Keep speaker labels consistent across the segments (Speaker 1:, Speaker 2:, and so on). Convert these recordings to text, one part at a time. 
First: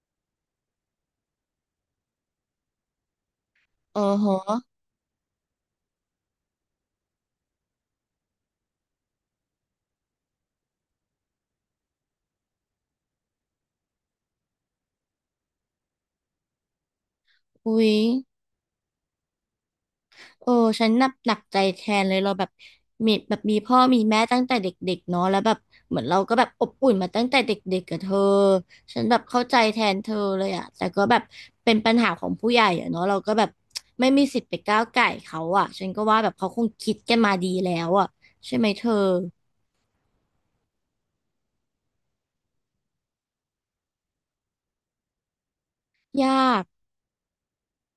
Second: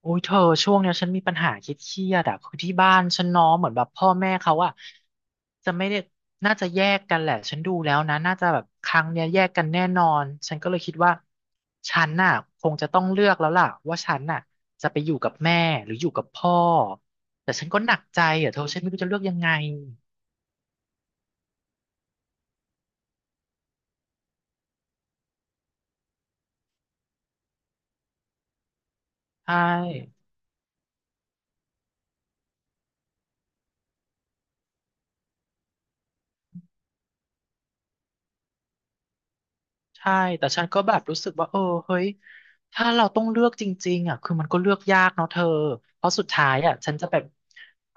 Speaker 1: โอ้ยเธอช่วงเนี้ยฉันมีปัญหาคิดเครียดๆอะคือที่บ้านฉันเน้องเหมือนแบบ
Speaker 2: โออ
Speaker 1: พ่อแม่
Speaker 2: ฮะ
Speaker 1: เขาอะจะไม่ได้น่าจะแยกกันแหละฉันดูแล้วนะน่าจะแบบครั้งเนี้ยแยกกันแน่นอนฉันก็เลยคิดว่าฉันน่ะคงจะต้องเลือกแล้วล่ะว่าฉันน่ะจะไปอยู่กับแม่หรืออยู่กับพ่อแต่ฉันก็
Speaker 2: อุ๊
Speaker 1: ห
Speaker 2: ย
Speaker 1: นักใจอะเธอฉันไม่รู้จะเลือกยังไง
Speaker 2: เออฉันนับหนักใจแทนเลยเราแบบมีพ่อมีแม่ตั้งแต่เด็กๆเนาะแล้วแบบเหมือนเราก็แบบอบอุ่นมาตั้งแต่เด็กๆกับเธอฉันแบบเข้า
Speaker 1: ใช่
Speaker 2: ใจแทนเธอเลยอะแต่ก็แบบเป็นปัญหาของผู้ใหญ่อะเนาะเราก็แบบไม่มีสิทธิ์ไปก้าวก่ายเขาอะฉันก็ว่าแบบเขาคงคิดกันมาดีแล้วอะใช่ไหมเธอ
Speaker 1: ใช่ แต่ฉันก็แบบรู้สึกว่าเออเฮ้ยถ้าเราต้องเลือกจริงๆอ่ะคือมันก็เลือกยากเนาะเธอเพราะสุดท้า
Speaker 2: ยา
Speaker 1: ย
Speaker 2: ก
Speaker 1: อ่ะฉันจะแบบ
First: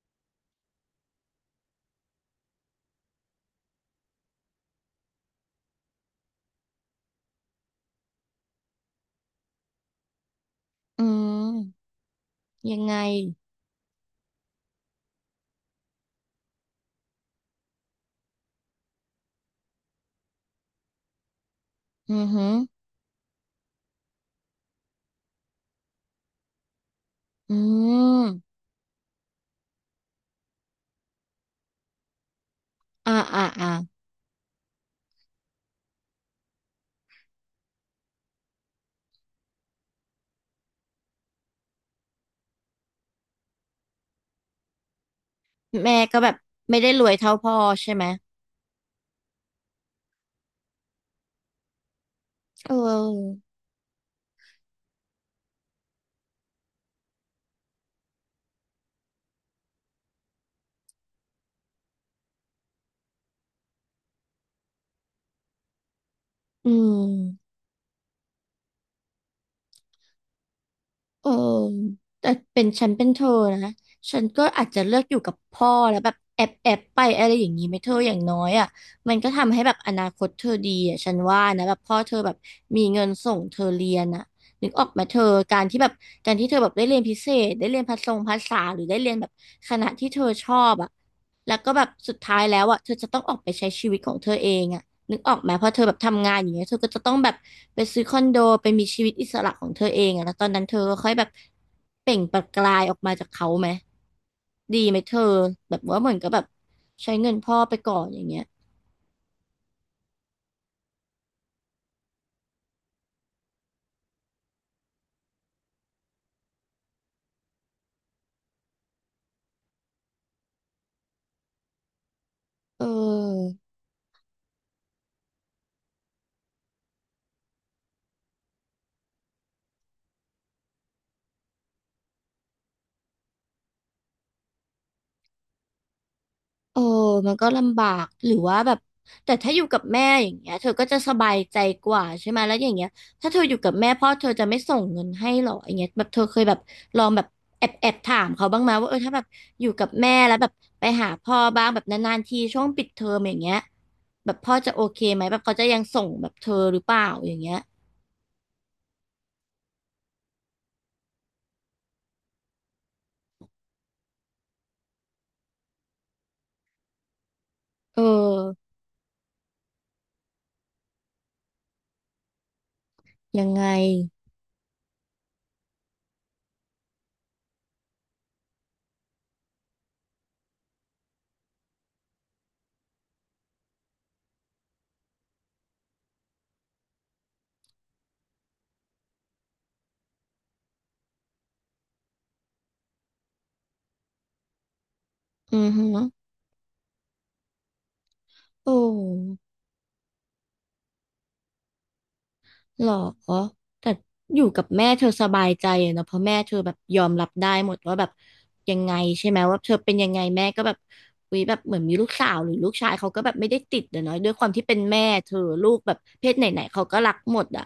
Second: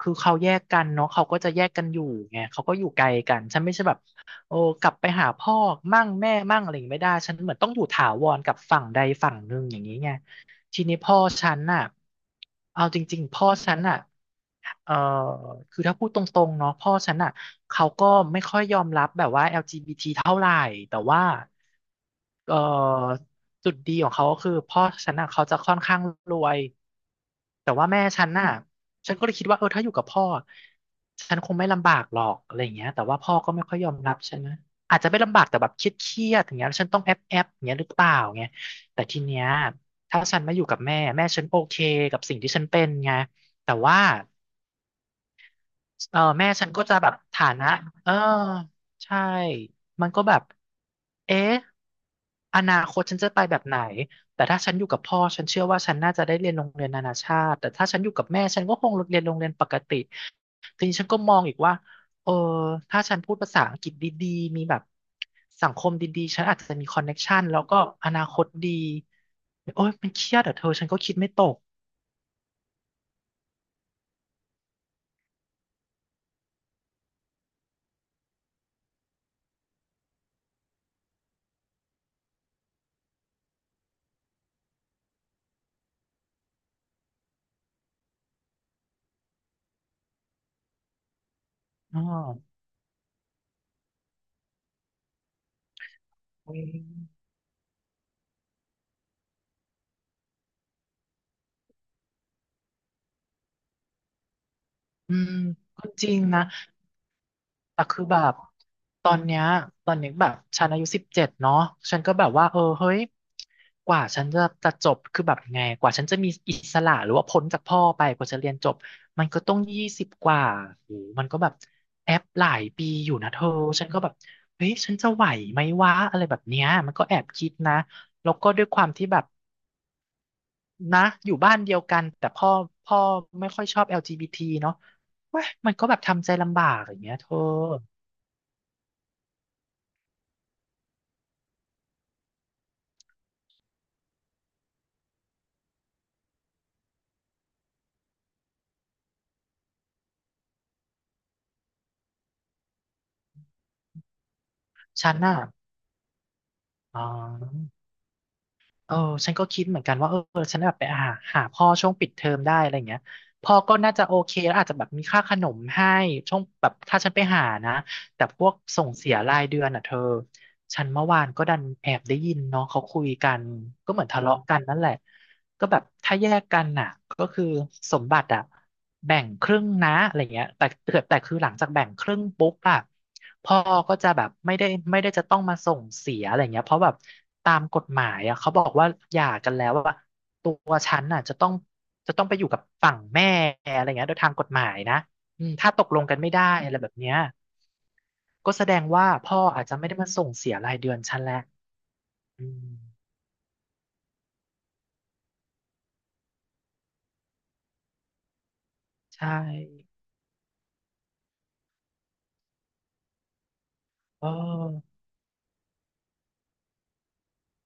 Speaker 1: คือเขาแยกกันเนาะเขาก็จะแยกกันอยู่ไงเขาก็อยู่ไกลกันฉันไม่ใช่แบบโอ้กลับไปหาพ่อมั่งแม่มั่งอะไรอย่างงี้ไม่ได้ฉันเหมือนต้องอยู่ถาวรกับฝั่งใดฝั่งหนึ่งอย่างนี้ไง ทีนี้
Speaker 2: อื
Speaker 1: พ่อฉัน
Speaker 2: ม
Speaker 1: น่ะ
Speaker 2: ยัง
Speaker 1: เอา
Speaker 2: ไง
Speaker 1: จริงๆพ่อฉันน่ะเอ่อคือถ้าพูดตรงๆเนาะพ่อฉันน่ะเขาก็ไม่ค่อยยอมรับแบบว่า LGBT เท่าไหร่แต่ว่า
Speaker 2: อือหือ
Speaker 1: เอ่อจุดดีของเขาก็คือพ่อฉันน่ะเขาจะค่อนข้างรวย
Speaker 2: อื
Speaker 1: แต่ว่าแม่
Speaker 2: ม
Speaker 1: ฉันน่ะฉันก็เลยคิดว่าเออถ้าอยู่กับพ่อฉันคงไม่ลำบากหรอกอะไรอย่างเงี้ยแต่
Speaker 2: อ่า
Speaker 1: ว่าพ่อ
Speaker 2: อ่า
Speaker 1: ก็ไม่
Speaker 2: อ่า
Speaker 1: ค่อยยอมรับฉันนะอาจจะไม่ลำบากแต่แบบเครียดๆอย่างเงี้ยแล้วฉันต้องแอบอย่างเงี้ยหรือเปล่าเงยแต่ทีเนี้ย ถ้าฉันมาอยู่กับแม่ แม่ฉันโอเคกับสิ่งที่ฉันเป็นไงแต่ว่า
Speaker 2: แม่
Speaker 1: เอ
Speaker 2: ก็
Speaker 1: อ
Speaker 2: แบบ
Speaker 1: แม่ฉัน
Speaker 2: ไม่
Speaker 1: ก็
Speaker 2: ได้
Speaker 1: จะ
Speaker 2: ร
Speaker 1: แบ
Speaker 2: วย
Speaker 1: บ
Speaker 2: เท่า
Speaker 1: ฐา
Speaker 2: พ่อ
Speaker 1: นะ
Speaker 2: ใช่ไหม
Speaker 1: เออใช่มันก็แบบเอ๊ะอ
Speaker 2: เ
Speaker 1: นาคตฉันจะไป
Speaker 2: ออ
Speaker 1: แบบไหนแต่ถ้าฉันอยู่กับพ่อฉันเชื่อว่าฉันน่าจะได้เรียนโรงเรียนนานาชาติแต่ถ้าฉันอยู่กับแม่ฉันก็คงเรียนโรงเรียนปกติทีนี้ฉันก็มองอีกว่าเออถ้าฉันพูดภาษาอังกฤษดีๆมีแบบสังคมดีๆฉันอาจ
Speaker 2: อื
Speaker 1: จะมีคอนเน็กชัน
Speaker 2: ม
Speaker 1: แล้วก็อนาคตดีโอ้ยมันเครียดอ่ะเธอฉันก็คิด
Speaker 2: เอ
Speaker 1: ไม่
Speaker 2: อ
Speaker 1: ตก
Speaker 2: แต่เป็นฉันเป็นเธอนะฉันก็อาจจะเลือกอยู่กับพ่อแล้วแบบแอบไปอะไรอย่างนี้ไหมเธออย่างน้อยอ่ะมันก็ทำให้แบบอนาคตเธอดีอ่ะฉันว่านะแบบพ่อเธอแบบมีเงินส่งเธอเรียนอ่ะนึกออกไหมเธอการที่แบบการที่เธอแบบได้เรียนพิเศษได้เรียนภาษาหรือได้เรียนแบบคณะที่เธอชอบอ่ะแล้วก็แบบ
Speaker 1: อ๋อ
Speaker 2: สุดท้ายแล้วอ่ะเธอจะต้องออกไปใช้ชีวิตของเธอเองอ่ะ นึกออกไหมเพราะเธอแบบทำงานอย่าง
Speaker 1: อุ๊ย
Speaker 2: เงี้ยเธอก็จะต้องแบบไปซื้อคอนโดไปมีชีวิตอิสระของเธอเองอะแล้วตอนนั้นเธอก็ค่อยแบบเปล่งประกายออกมาจากเขาไหมดีไหมเธ
Speaker 1: อื
Speaker 2: อ
Speaker 1: ม
Speaker 2: แบบ
Speaker 1: ก็
Speaker 2: ว่า
Speaker 1: จ
Speaker 2: เหมื
Speaker 1: ริ
Speaker 2: อน
Speaker 1: ง
Speaker 2: กับแบ
Speaker 1: นะ
Speaker 2: บใช้เงินพ่อไป
Speaker 1: แต่
Speaker 2: ก่อ
Speaker 1: คือ
Speaker 2: นอ
Speaker 1: แบ
Speaker 2: ย่าง
Speaker 1: บ
Speaker 2: เงี้ย
Speaker 1: ตอนเนี้ยตอนนี้แบบฉันอายุ17เนาะฉันก็แบบว่าเออเฮ้ยกว่าฉันจะจบคือแบบยังไงกว่าฉันจะมีอิสระหรือว่าพ้นจากพ่อไปกว่าจะเรียนจบ มันก็ต้อง20กว่าโอ้โหมันก็แบบแอปหลาย
Speaker 2: เอ
Speaker 1: ปีอยู่นะเธอ
Speaker 2: อ
Speaker 1: ฉันก็แบบเฮ้ยฉันจะไหวไหมวะอะไรแบบเนี้ยมันก็แอบคิดนะแล้วก็ด้วยความที่แบบ นะอยู่บ้านเดียวกันแต่พ่อไม่ค่อยชอบ LGBT เนาะเว้ยมันก็แบบทำใจลำบา
Speaker 2: เอ
Speaker 1: ก
Speaker 2: อ
Speaker 1: อย่างเงี้ยเธ
Speaker 2: มัน
Speaker 1: อ
Speaker 2: ก็ลำบาก หรือว่าแบบแต่ถ้าอยู่กับแม่อย่างเงี้ยเธอก็จะสบายใจกว่าใช่ไหมแล้วอย่างเงี้ยถ้าเธออยู่กับแม่พ่อเธอจะไม่ส่งเงินให้หรออย่างเงี้ยแบบเธอเคยแบบลองแบบแอบถามเขาบ้างไหมว่าเออถ้าแบบอยู่กับแม่แล้วแบบไปหาพ่อบ้างแบบนานๆทีช่วงปิดเทอมอย่างเงี้ยแบบพ่อจะโอเค
Speaker 1: ฉัน
Speaker 2: ไหมแบ
Speaker 1: น่ะ
Speaker 2: บเขาจะยังส่งแบบเธอหรือเป
Speaker 1: อ๋
Speaker 2: ล่าอย่างเงี้ย
Speaker 1: อเออฉันก็คิดเหมือนกันว่าเออฉันแบบไปหาพ่อช่วงปิดเทอมได้อะไรเงี้ยพ่อก็น่าจะโอเคแล้วอาจจะแบบมีค่าขนมให้ช่วงแบบถ้าฉันไปหานะ
Speaker 2: เออ
Speaker 1: แต่พวกส่งเสียรายเดือนอ่ะเธอ ฉันเมื่อวานก็ดันแอบได้ยินเนาะเขาคุยกัน
Speaker 2: ยังไง
Speaker 1: ก็เหมือนทะเลาะกันนั่นแหละก็แบบถ้าแยกกันน่ะก็คือสมบัติอะแบ่งครึ่งนะอะไรเงี้ยแต่คือหลังจากแบ่งครึ่งปุ๊บอะพ่อก็จะแบบไม่ได้จะต้องมาส่งเสียอะไรเงี้ยเพราะแบบตามกฎหมายอะเขาบอกว่าหย่ากันแล้วว่าตัวฉันน่ะจะต้องไปอยู่กับฝั่งแม่อะไรเงี้ยโดยทางกฎหมายนะ อืม
Speaker 2: อื
Speaker 1: ถ้า
Speaker 2: อ
Speaker 1: ต
Speaker 2: ฮึ
Speaker 1: กลงกันไม่ได้อะไรแบบเนี้ยก็แส
Speaker 2: โอ
Speaker 1: ดงว่าพ่
Speaker 2: ้
Speaker 1: ออาจจะไม่ได้มาส่งเสียรายเดือนฉันแหละอืม
Speaker 2: หรอแต่อยู่กับแม่เธอสบายใจอะเนอะเพราะแม่เธอแบบยอมรับได้หมดว่าแบบยังไงใช่
Speaker 1: ใช่
Speaker 2: ไหมว่าเธอเป็นยังไงแม่ก็แบบวิแบบเหมือนมีลูกสาวหรือลูกชายเขาก็แบบไม่ได้ติดอะเนอะ
Speaker 1: เ
Speaker 2: ด้วยความที่เป็น
Speaker 1: ออ
Speaker 2: แม่เธอลูกแบบเพศไหนๆเขาก็รักหมดอ่ะ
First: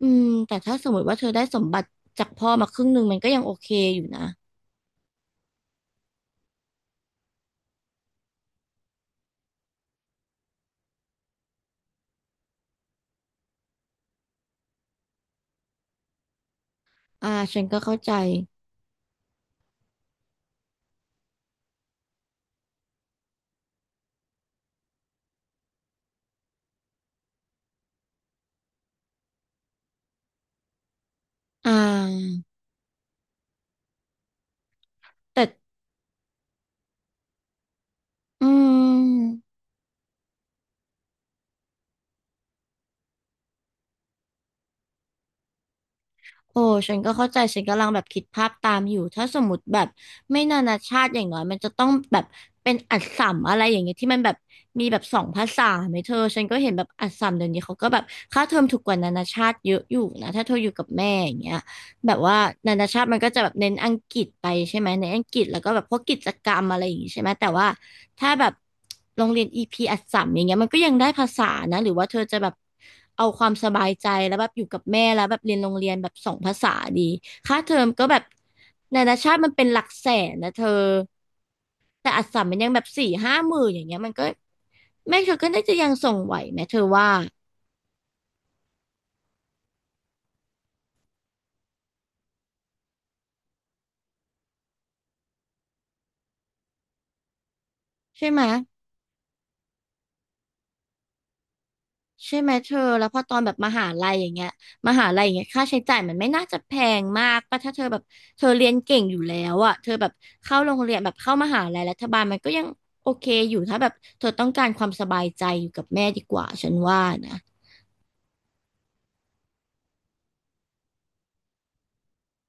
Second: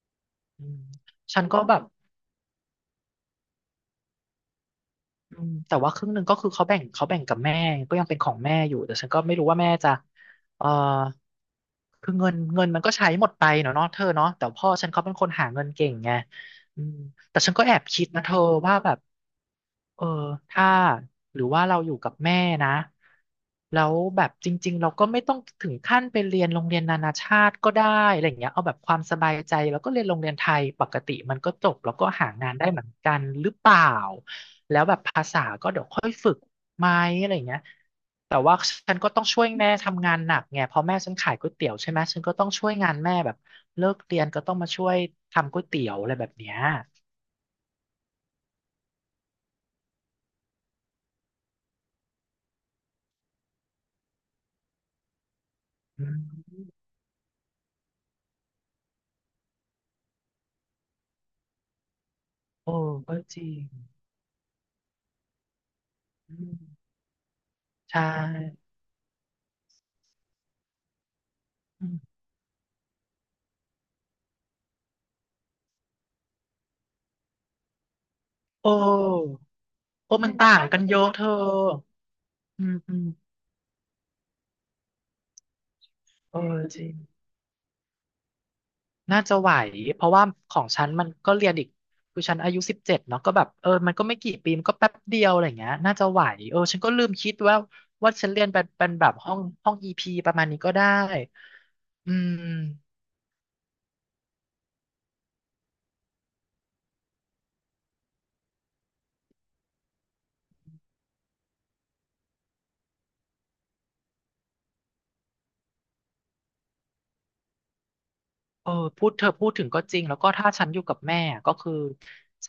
Speaker 2: อืมแต่
Speaker 1: อื
Speaker 2: ถ้า
Speaker 1: ม
Speaker 2: สมมติว่าเธอได้
Speaker 1: ฉัน
Speaker 2: ส
Speaker 1: ก็
Speaker 2: ม
Speaker 1: แบ
Speaker 2: บั
Speaker 1: บ
Speaker 2: ติจากพ่อมาครึ่งหนึ่งมันก็ยังโอเคอยู่นะ
Speaker 1: อืมแต่ว่าครึ่งหนึ่งก็คือเขาแบ่งกับแม่ก็ยังเป็นของแม่อยู่แต่ฉันก็ไม่รู้ว่าแม่จะเออคือเงินมันก็ใช้หมดไปเนาะเธอเนาะแต่พ่อฉันเขาเป็นคนหาเงินเก่งไงอืม
Speaker 2: อ่า
Speaker 1: แต่ฉัน
Speaker 2: ฉั
Speaker 1: ก็
Speaker 2: น
Speaker 1: แอ
Speaker 2: ก็
Speaker 1: บ
Speaker 2: เข้า
Speaker 1: คิด
Speaker 2: ใจ
Speaker 1: นะเธอว่าแบบ เออถ้าหรือว่าเราอยู่กับแม่นะแล้วแบบจริงๆเราก็ไม่ต้องถึงขั้นไปเรียนโรงเรียนนานาชาติก็ได้อะไรอย่างเงี้ยเอาแบบความสบายใจแล้วก็เรียนโรงเรียนไทยปกติมันก็จ
Speaker 2: อ่
Speaker 1: บแล้วก็หา
Speaker 2: า
Speaker 1: งานได้เหมือนกันหรือเปล่าแล้วแบบภาษา
Speaker 2: แต่
Speaker 1: ก็เดี๋ยวค่อยฝึกไหมอะไรอย่างเงี้ยแต่
Speaker 2: อื
Speaker 1: ว่าฉันก็ต้อง
Speaker 2: ม
Speaker 1: ช่วยแม่ทำงานหนักไงเพราะแม่ฉันขายก๋วยเตี๋ยวใช่ไหมฉันก็ต้องช่วยงานแม่แบบเลิกเรียนก็ต้องมาช่วยทำก๋วยเตี๋ยวอะไรแบบเนี้ย
Speaker 2: โอ้ฉันก็เข้าใจฉันกำลังแบบคิดภาพตามอยู่ถ้าสมมติแบบไม่นานาชาติอย่างน้อยมันจะต้องแบบเป็นอัสสัมอะไรอย่างเงี้ยที่มันแบบมีแบบสองภาษาไหม
Speaker 1: อื
Speaker 2: เธอฉันก็
Speaker 1: ม
Speaker 2: เห็นแบบอัสสัมเดี๋ยวนี้เขาก็แบบค่าเทอมถูกกว่านานาชาติเยอะอยู่นะถ้าเธออยู่กับแม่อย่างเงี้ย แบบว่า
Speaker 1: โอ้
Speaker 2: นานาชาติ
Speaker 1: ก็
Speaker 2: มันก็
Speaker 1: จ
Speaker 2: จะ
Speaker 1: ริ
Speaker 2: แบบ
Speaker 1: ง
Speaker 2: เน้นอังกฤษไปใช่ไหมในนอังกฤษแล้วก็แบบพวกกิจ
Speaker 1: อื
Speaker 2: กร
Speaker 1: ม
Speaker 2: รมอะไรอย่างงี้ใช่ไหมแต่ว่า
Speaker 1: ใช่
Speaker 2: ถ้าแบบโรงเรียนอีพีอัสสัมอย่างเงี้ยมันก็ยังได้ภาษานะ
Speaker 1: อื
Speaker 2: หรือว่าเธ
Speaker 1: ม
Speaker 2: อจะแบบเอาความสบายใจแล้วแบบอยู่กับแม่แล้วแบบเรียนโรงเรียนแบบสองภาษาดีค่าเทอมก็แบบ
Speaker 1: โอ
Speaker 2: นานาชา
Speaker 1: ้
Speaker 2: ติมันเป็นหลักแส
Speaker 1: โอ้มัน
Speaker 2: นนะ
Speaker 1: ต่า
Speaker 2: เธ
Speaker 1: ง
Speaker 2: อ
Speaker 1: กันเยอะเธอ
Speaker 2: แต่อัสสัมมัน
Speaker 1: อื
Speaker 2: ยัง
Speaker 1: ม
Speaker 2: แบบ
Speaker 1: อืม
Speaker 2: สี่ห้าหมื่นอย่างเงี้ยมันก็แม่เธอก็น่าจะยังส่งไหว
Speaker 1: เออ
Speaker 2: ไหมเธ
Speaker 1: จ
Speaker 2: อ
Speaker 1: ริง
Speaker 2: ว่า
Speaker 1: น่าจะไหวเพราะว่าของฉันมันก็เรียนอีกคือฉันอายุ17เนาะก็แบบเออมันก็ไม่กี่ปีมันก็แป๊บเดียวอะไรอย่างเงี้ยน่าจะไหวเออฉันก็ลืมคิดว่าว่า
Speaker 2: ใช่
Speaker 1: ฉัน
Speaker 2: ไหม
Speaker 1: เรียนเป็นแบบห้องอีพีประมาณนี้ก็ได้อื
Speaker 2: ใช่ไหม
Speaker 1: ม
Speaker 2: เธอแล้วพอตอนแบบมหาลัยอย่างเงี้ยมหาลัยอย่างเงี้ยค่าใช้จ่ายมันไม่น่าจะแพงมากป่ะถ้าเธอแบบเธอเรียนเก่งอยู่แล้วอ่ะเธอแบบเข้าโรงเรียนแบบเข้ามหาลัยรัฐบาลมันก็ยังโอเคอยู่ถ้าแบบเธอต้องการความสบายใจอยู่กับแม่ดีกว่าฉันว่านะ
Speaker 1: เออพูดเธอพูดถึงก็จริงแล้วก็ถ้าฉันอยู่กับแม่อะก็คือ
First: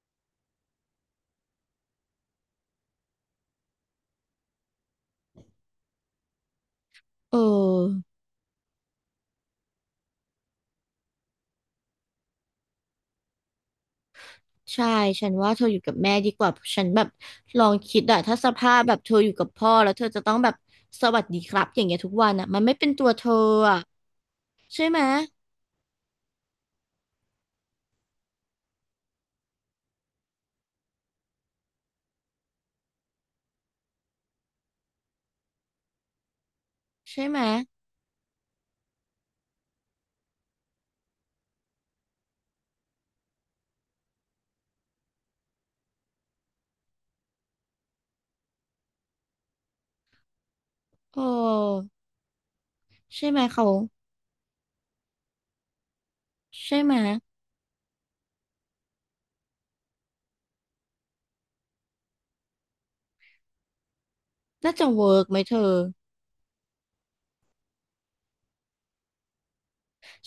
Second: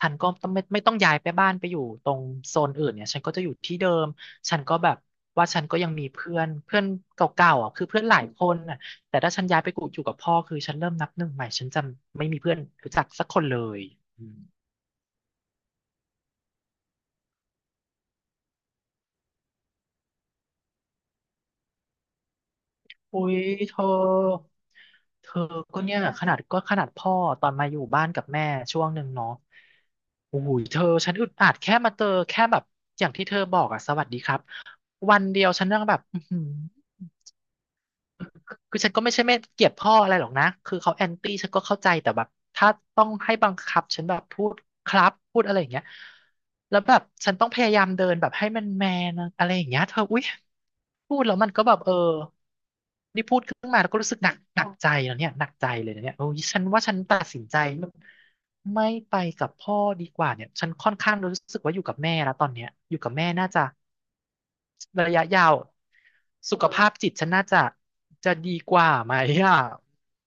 Speaker 1: ฉันก็ต้องไม่ต้องย้ายไปบ้านไปอยู่ตรงโซนอื่นเนี่ยฉันก็จะอยู่ที่เดิมฉันก็แบบว่าฉันก็ยังมีเพื่อนเพื่อนเก
Speaker 2: เออ
Speaker 1: ่าๆอ่ะคือเพื่อนหลายคนน่ะแต่ถ้าฉันย้ายไปกูอยู่กับพ่อคือฉันเริ่มนับหนึ่งใหม่ฉันจะไม่มีเพื่อนรู้จักสักคนเลยอืม
Speaker 2: ใช่ฉันว่าเธออยู่กับแม่ดีกว่าฉันแบบลองคิดอะถ้าสภาพแบบเธออยู่กับพ่อแล้วเธอจะต้องแบบสวัสดีครับอย่างเงี้ยทุกวันอะมันไม่เป็นตัว
Speaker 1: อุ้
Speaker 2: เธอ
Speaker 1: ยเธ
Speaker 2: อะ
Speaker 1: อ
Speaker 2: ใช่ไหม
Speaker 1: เธอก็ขนาดพ่อตอนมาอยู่บ้านกับแม่ช่วงหนึ่งเนาะโอ้โหเธอฉันอึดอัดแค่มาเจอแค่แบบอย่างที่เธอบอกอะสวัสดีครับวันเดียวฉันยังแบบอื้อหือ
Speaker 2: ใช่ไหม
Speaker 1: คือฉันก็ไม่ใช่ไม่เกลียดพ่ออะไรหรอกนะคือเขาแอนตี้ฉันก็เข้าใจแต่แบบถ้าต้องให้บังคับฉันแบบพูดครับพูดอะไรอย่างเงี้ยแล้วแบบฉันต้องพยายามเดินแบบให้มันแมนอะไรอย่างเงี้ยเธออุ๊ยพู
Speaker 2: โอ
Speaker 1: ดแล้วมันก็แบบ
Speaker 2: ้
Speaker 1: เออนี่
Speaker 2: ใช่ไห
Speaker 1: พู
Speaker 2: ม
Speaker 1: ดขึ้น
Speaker 2: เขา
Speaker 1: มาแล้วก็รู้สึกหนักใจแล้วเนี่ยหนักใจเลยนะเนี่ยโอ้ยฉัน
Speaker 2: ใช่
Speaker 1: ว่า
Speaker 2: ไห
Speaker 1: ฉั
Speaker 2: ม
Speaker 1: นตัดสินใจไม่ไปกับพ่อดีกว่าเนี่ยฉันค่อนข้างรู้สึกว่าอยู่กับแม่แล้วตอนเนี้ยอยู่กับแม่น่าจะ
Speaker 2: น่าจะ
Speaker 1: ระ
Speaker 2: เวิร์
Speaker 1: ยะ
Speaker 2: กไหม
Speaker 1: ยา
Speaker 2: เธ
Speaker 1: ว
Speaker 2: อ
Speaker 1: สุขภาพจิตฉันน่าจะจะดีกว่าไหมอ่ะ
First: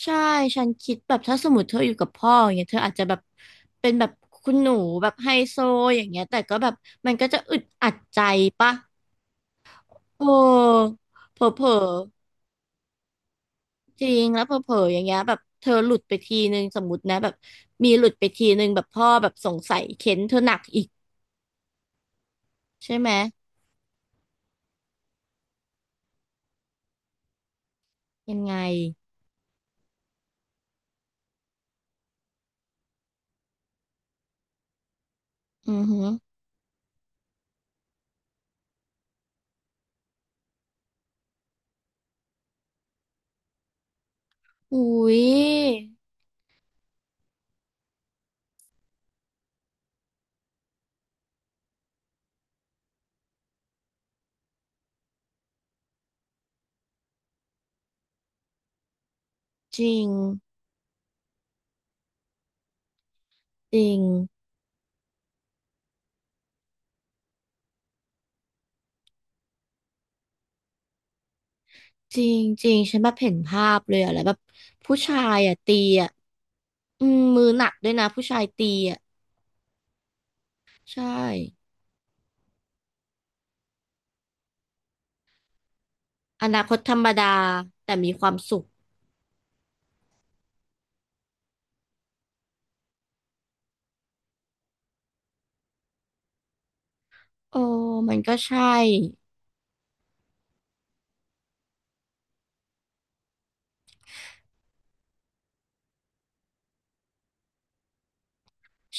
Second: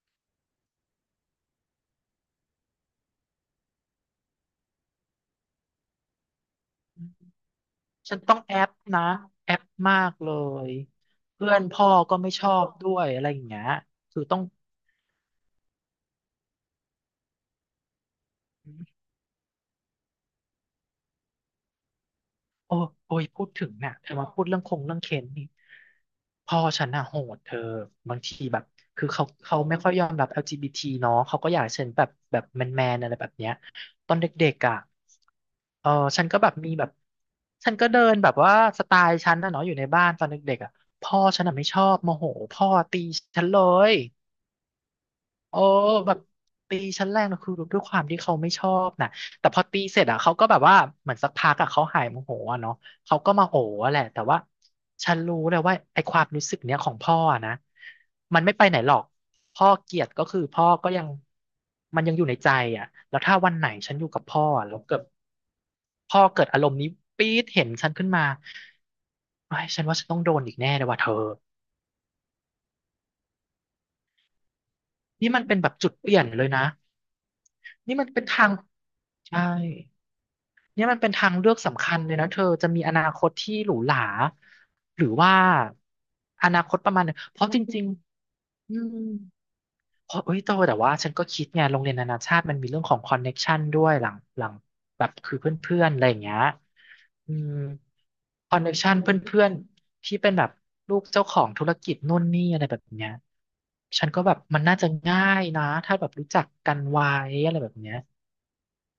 Speaker 2: ใช่ฉันคิดแบบถ้าสมมติเธออยู่กับพ่ออย่างเงี้ยเธออาจจะแบบเป็นแบบคุณหนูแบบไฮโซอย่างเงี้ยแต่ก็แบบมันก็จะอึดอัด
Speaker 1: ฉั
Speaker 2: ใจ
Speaker 1: นต้องแอป
Speaker 2: ปะ
Speaker 1: นะแอปมาก
Speaker 2: โอ
Speaker 1: เลย
Speaker 2: ้เผล
Speaker 1: เพื่
Speaker 2: อ
Speaker 1: อนพ่อก็ไม่ชอบด้วยอะไรอย่างเงี้ย
Speaker 2: จริ
Speaker 1: คือ
Speaker 2: ง
Speaker 1: ต้อ
Speaker 2: แล้
Speaker 1: ง
Speaker 2: วเผลออย่างเงี้ยแบบเธอหลุดไปทีนึงสมมตินะแบบมีหลุดไปทีนึงแบบพ่อแบบสงสัยเค้นเธอหนักอีก
Speaker 1: โอ้
Speaker 2: ใช่ไหม
Speaker 1: โอ้ยพูดถึงเนี่ยเธอมาพูดเรื่องคงเรื่องเค้นนี่พ่อฉันอะโหดเธอบาง
Speaker 2: ยั
Speaker 1: ที
Speaker 2: งไง
Speaker 1: แบบคือเขาไม่ค่อยยอมรับ LGBT เนาะเขาก็อยากให้ฉันแบบแมนอะไรแบบเนี้ยตอนเด็กๆอะ
Speaker 2: อือ
Speaker 1: เออ
Speaker 2: หือ
Speaker 1: ฉันก็แบบมีแบบฉันก็เดินแบบว่าสไตล์ฉันนะเนาะอยู่ในบ้านตอนเด็กๆอะพ่อฉันอะไม่ชอบโมโหพ่อตีฉันเลย
Speaker 2: อุ้ย
Speaker 1: โอ้แบบตีชั้นแรกนะคือด้วยความที่เขาไม่ชอบนะแต่พอตีเสร็จอ่ะเขาก็แบบว่าเหมือนสักพักอ่ะเขาหายโมโหอ่ะเนาะเขาก็มาโหอะแหละแต่ว่าฉันรู้เลยว่าไอ้ความรู้สึกเนี้ยของพ่ออะนะมันไม่ไปไหนหรอกพ่อ
Speaker 2: จ
Speaker 1: เก
Speaker 2: ริ
Speaker 1: ลีย
Speaker 2: ง
Speaker 1: ดก็คือพ่อก็ยังมันยังอยู่ในใจอ่ะแล้วถ้าวันไหน
Speaker 2: จริ
Speaker 1: ฉัน
Speaker 2: ง
Speaker 1: อยู่กับพ่ออะแล้วเกิดพ่อเกิดอารมณ์นี้ปี๊ดเห็นฉันขึ้นมาไอ้ยฉันว่าฉันต้องโดนอีกแน่เลยว่ะเธอ
Speaker 2: จริงจริงฉันแบบเห็นภาพเลยอะแล้วแบบผู้ชา
Speaker 1: นี่
Speaker 2: ย
Speaker 1: มันเป็
Speaker 2: อะ
Speaker 1: นแบ
Speaker 2: ตี
Speaker 1: บจุดเป
Speaker 2: อะ
Speaker 1: ลี่ยนเลยนะ
Speaker 2: อืมมือหนักด้วย
Speaker 1: นี่
Speaker 2: นะ
Speaker 1: มันเป็
Speaker 2: ผู้
Speaker 1: น
Speaker 2: ชาย
Speaker 1: ทาง
Speaker 2: ตีอะ
Speaker 1: ใช่ เนี่ยมัน
Speaker 2: ใช่
Speaker 1: เป็นทางเลือกสำคัญเลยนะเธอจะมีอนาคตที่หรูหราหรือว่า
Speaker 2: อ
Speaker 1: อ
Speaker 2: นา
Speaker 1: นา
Speaker 2: ค
Speaker 1: ค
Speaker 2: ต
Speaker 1: ตป
Speaker 2: ธ
Speaker 1: ระ
Speaker 2: ร
Speaker 1: มา
Speaker 2: ร
Speaker 1: ณ
Speaker 2: ม
Speaker 1: หนึ่ง
Speaker 2: ดา
Speaker 1: เพราะจริง
Speaker 2: แต่มีความสุข
Speaker 1: ๆอืมเพราะเอ้ยโตแต่ว่าฉันก็คิดไงโรงเรียนนานาชาติมันมีเรื่องของคอนเน็กชันด้วยหลังแบบคือเพื่อนๆอะไรอย่างเงี้ยอืม
Speaker 2: โอ้มันก็
Speaker 1: คอน
Speaker 2: ใช่
Speaker 1: เน็กชันเพื่อนๆที่เป็นแบบลูกเจ้าของธุรกิจนู่นนี่อะไรแบบเนี้ยฉันก็แบบมันน่าจะง่ายนะถ้าแบบรู้จักกันไว้อะไรแบบเนี้ย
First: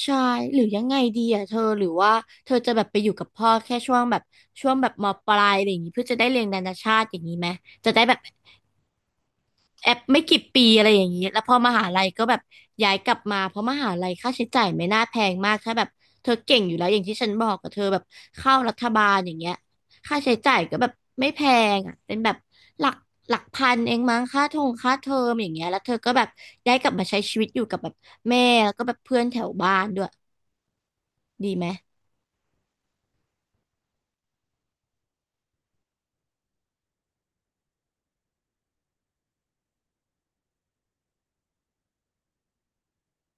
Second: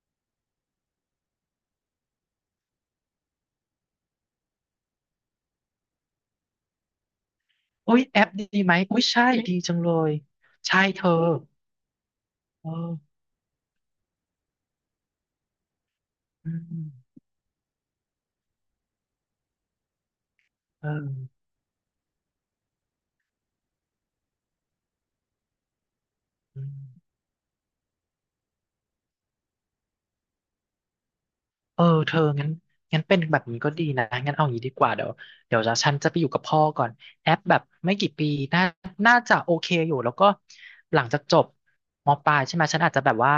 Speaker 2: ใช่หรือยังไงดีอะเธอหรือว่าเธอจะแบบไปอยู่กับพ่อแค่ช่วงแบบมปลายอะไรอย่างงี้เพื่อจะได้เรียนนานาชาติอย่างนี้ไหมจะ
Speaker 1: อุ๊
Speaker 2: ได้
Speaker 1: ย
Speaker 2: แบ
Speaker 1: แอ
Speaker 2: บ
Speaker 1: ปดีไหมอุ๊ยใช่ดีจัง
Speaker 2: แอ
Speaker 1: เล
Speaker 2: ป
Speaker 1: ย
Speaker 2: ไม่กี่ปี
Speaker 1: ใช่
Speaker 2: อะไรอ
Speaker 1: เธ
Speaker 2: ย่า
Speaker 1: อ
Speaker 2: งนี้แล้วพอมหาลัยก็แบบ
Speaker 1: เอ
Speaker 2: ย้ายก
Speaker 1: อ
Speaker 2: ลับมาเพราะมหาลัยค่าใช้จ่ายไม่น่าแพงมากถ้าแบบเธอ
Speaker 1: อื
Speaker 2: เก่งอยู่แล้วอย่างที่
Speaker 1: ม
Speaker 2: ฉันบอกกับเธอแบบเข้ารัฐบาลอย่างเงี้ยค่าใช้จ่ายก็แบ
Speaker 1: เอ
Speaker 2: บไม่แพ
Speaker 1: อ
Speaker 2: งอ่ะเป็นแบบหลักพันเองมั้งค่าทงค่าเทอมอย่างเงี้ยแล้วเธอก็แบบ
Speaker 1: อื
Speaker 2: ย้า
Speaker 1: ม
Speaker 2: ยกลับมาใช้ชีวิตอยู่กับแบบแม่แล้วก็แบบเพื่อนแถวบ้านด้วยดีไหม
Speaker 1: เออเธองั้นงั้นเป็นแบบนี้ก็ดีนะงั้นเอาอย่างนี้ดีกว่าเดี๋ยวจะฉันจะไปอยู่กับพ่อก่อนแอปแบบไม่กี่ปีน่าน่าจะโอเคอยู่แล้วก็หลังจากจบมปลายใช่ไหมฉันอาจจะแบบว่า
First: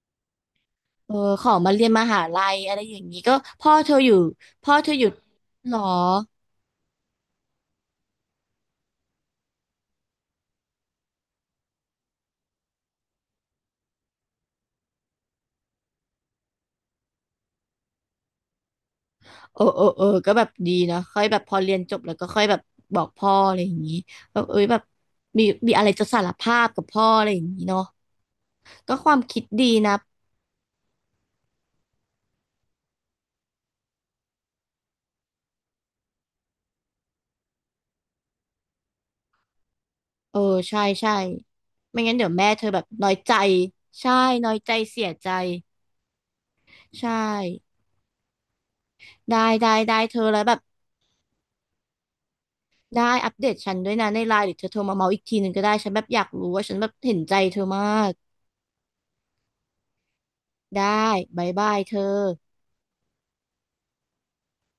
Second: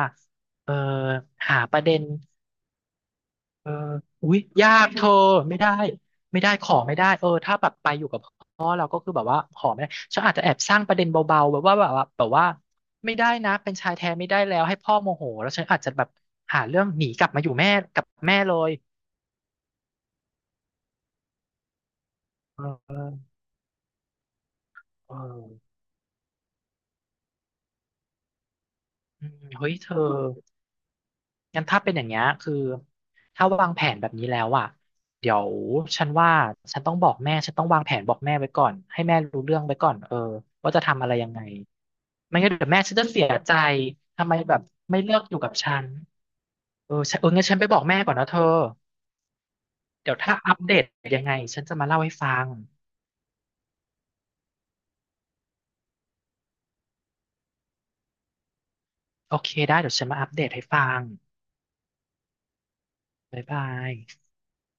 Speaker 1: เออ
Speaker 2: เออขอ
Speaker 1: หา
Speaker 2: มา
Speaker 1: ประ
Speaker 2: เรียน
Speaker 1: เด็
Speaker 2: ม
Speaker 1: น
Speaker 2: หาลัยอะไรอย่างนี้ก็
Speaker 1: เอ
Speaker 2: พ่อ
Speaker 1: อ
Speaker 2: เธออยู่
Speaker 1: อุ๊ยยา
Speaker 2: พ่อเธ
Speaker 1: ก
Speaker 2: อ
Speaker 1: เธ
Speaker 2: อยู่
Speaker 1: อไม่ได้
Speaker 2: หรอ
Speaker 1: ไม่ได้ขอไม่ได้เออถ้าแบบไปอยู่กับพ่อเราก็คือแบบว่าขอไม่ได้ฉันอาจจะแอบสร้างประเด็นเบาๆแบบว่าไม่ได้นะเป็นชายแท้ไม่ได้แล้วให้พ่อโมโหแล้วฉันอาจจะแบบหาเรื่องหนีกลับมาอยู่แม่กับแม่เลย
Speaker 2: เออเออเออก็แบบดีนะค่อยแบบพอเรียนจบแล้วก็ค่อยแบบ
Speaker 1: เ
Speaker 2: บอก
Speaker 1: ออ
Speaker 2: พ่ออะไรอย่างนี้แบบเอ้ยแบบ
Speaker 1: เออ
Speaker 2: มีอะไรจะสารภาพกับพ่ออะไรอย่างนี้เนาะก็ความ
Speaker 1: อืม
Speaker 2: คิด
Speaker 1: เฮ้
Speaker 2: ดี
Speaker 1: ยเธ
Speaker 2: นะ
Speaker 1: องั้นถ้าเป็นอย่างเงี้ยคือถ้าวางแผนแบบนี้แล้วอ่ะเดี๋ยวฉันว่าฉันต้องบอกแม่ฉันต้องวางแผนบอกแม่ไว้ก่อนให้แม่รู้เรื่องไว้ก่อนเออ
Speaker 2: เออ
Speaker 1: ว่า
Speaker 2: ใช่
Speaker 1: จะทำอะไรยังไง
Speaker 2: ไม่งั้นเดี๋ยว
Speaker 1: ไม่
Speaker 2: แม่
Speaker 1: งั้น
Speaker 2: เธ
Speaker 1: เดี๋
Speaker 2: อ
Speaker 1: ยว
Speaker 2: แบ
Speaker 1: แม่
Speaker 2: บ
Speaker 1: ฉันจะ
Speaker 2: น้อย
Speaker 1: เสีย
Speaker 2: ใจ
Speaker 1: ใจ
Speaker 2: ใช่
Speaker 1: ทำไม
Speaker 2: น้อ
Speaker 1: แบ
Speaker 2: ย
Speaker 1: บ
Speaker 2: ใจ
Speaker 1: ไม่
Speaker 2: เสีย
Speaker 1: เลือก
Speaker 2: ใจ
Speaker 1: อยู่กับฉันเออ
Speaker 2: ใช่
Speaker 1: ฉันเอองั้นฉันไปบอกแม่ก่อนนะเธอ
Speaker 2: ได้
Speaker 1: เดี๋ย
Speaker 2: เธ
Speaker 1: ว
Speaker 2: อ
Speaker 1: ถ้า
Speaker 2: แล้วแบ
Speaker 1: อัป
Speaker 2: บ
Speaker 1: เดตยังไงฉันจะมาเล่าให้ฟัง
Speaker 2: ได้อัปเดตฉันด้วยนะในไลน์หรือเธอโทรมาเมาอีกทีหนึ่งก็ได้ฉันแบบอยากรู้ว่าฉันแบบเห็นใจเธอมาก
Speaker 1: โอเคได้เดี๋ยวฉันมาอัปเดตให้ฟั
Speaker 2: ได้
Speaker 1: ง
Speaker 2: บายบายเธอ
Speaker 1: บ๊ายบาย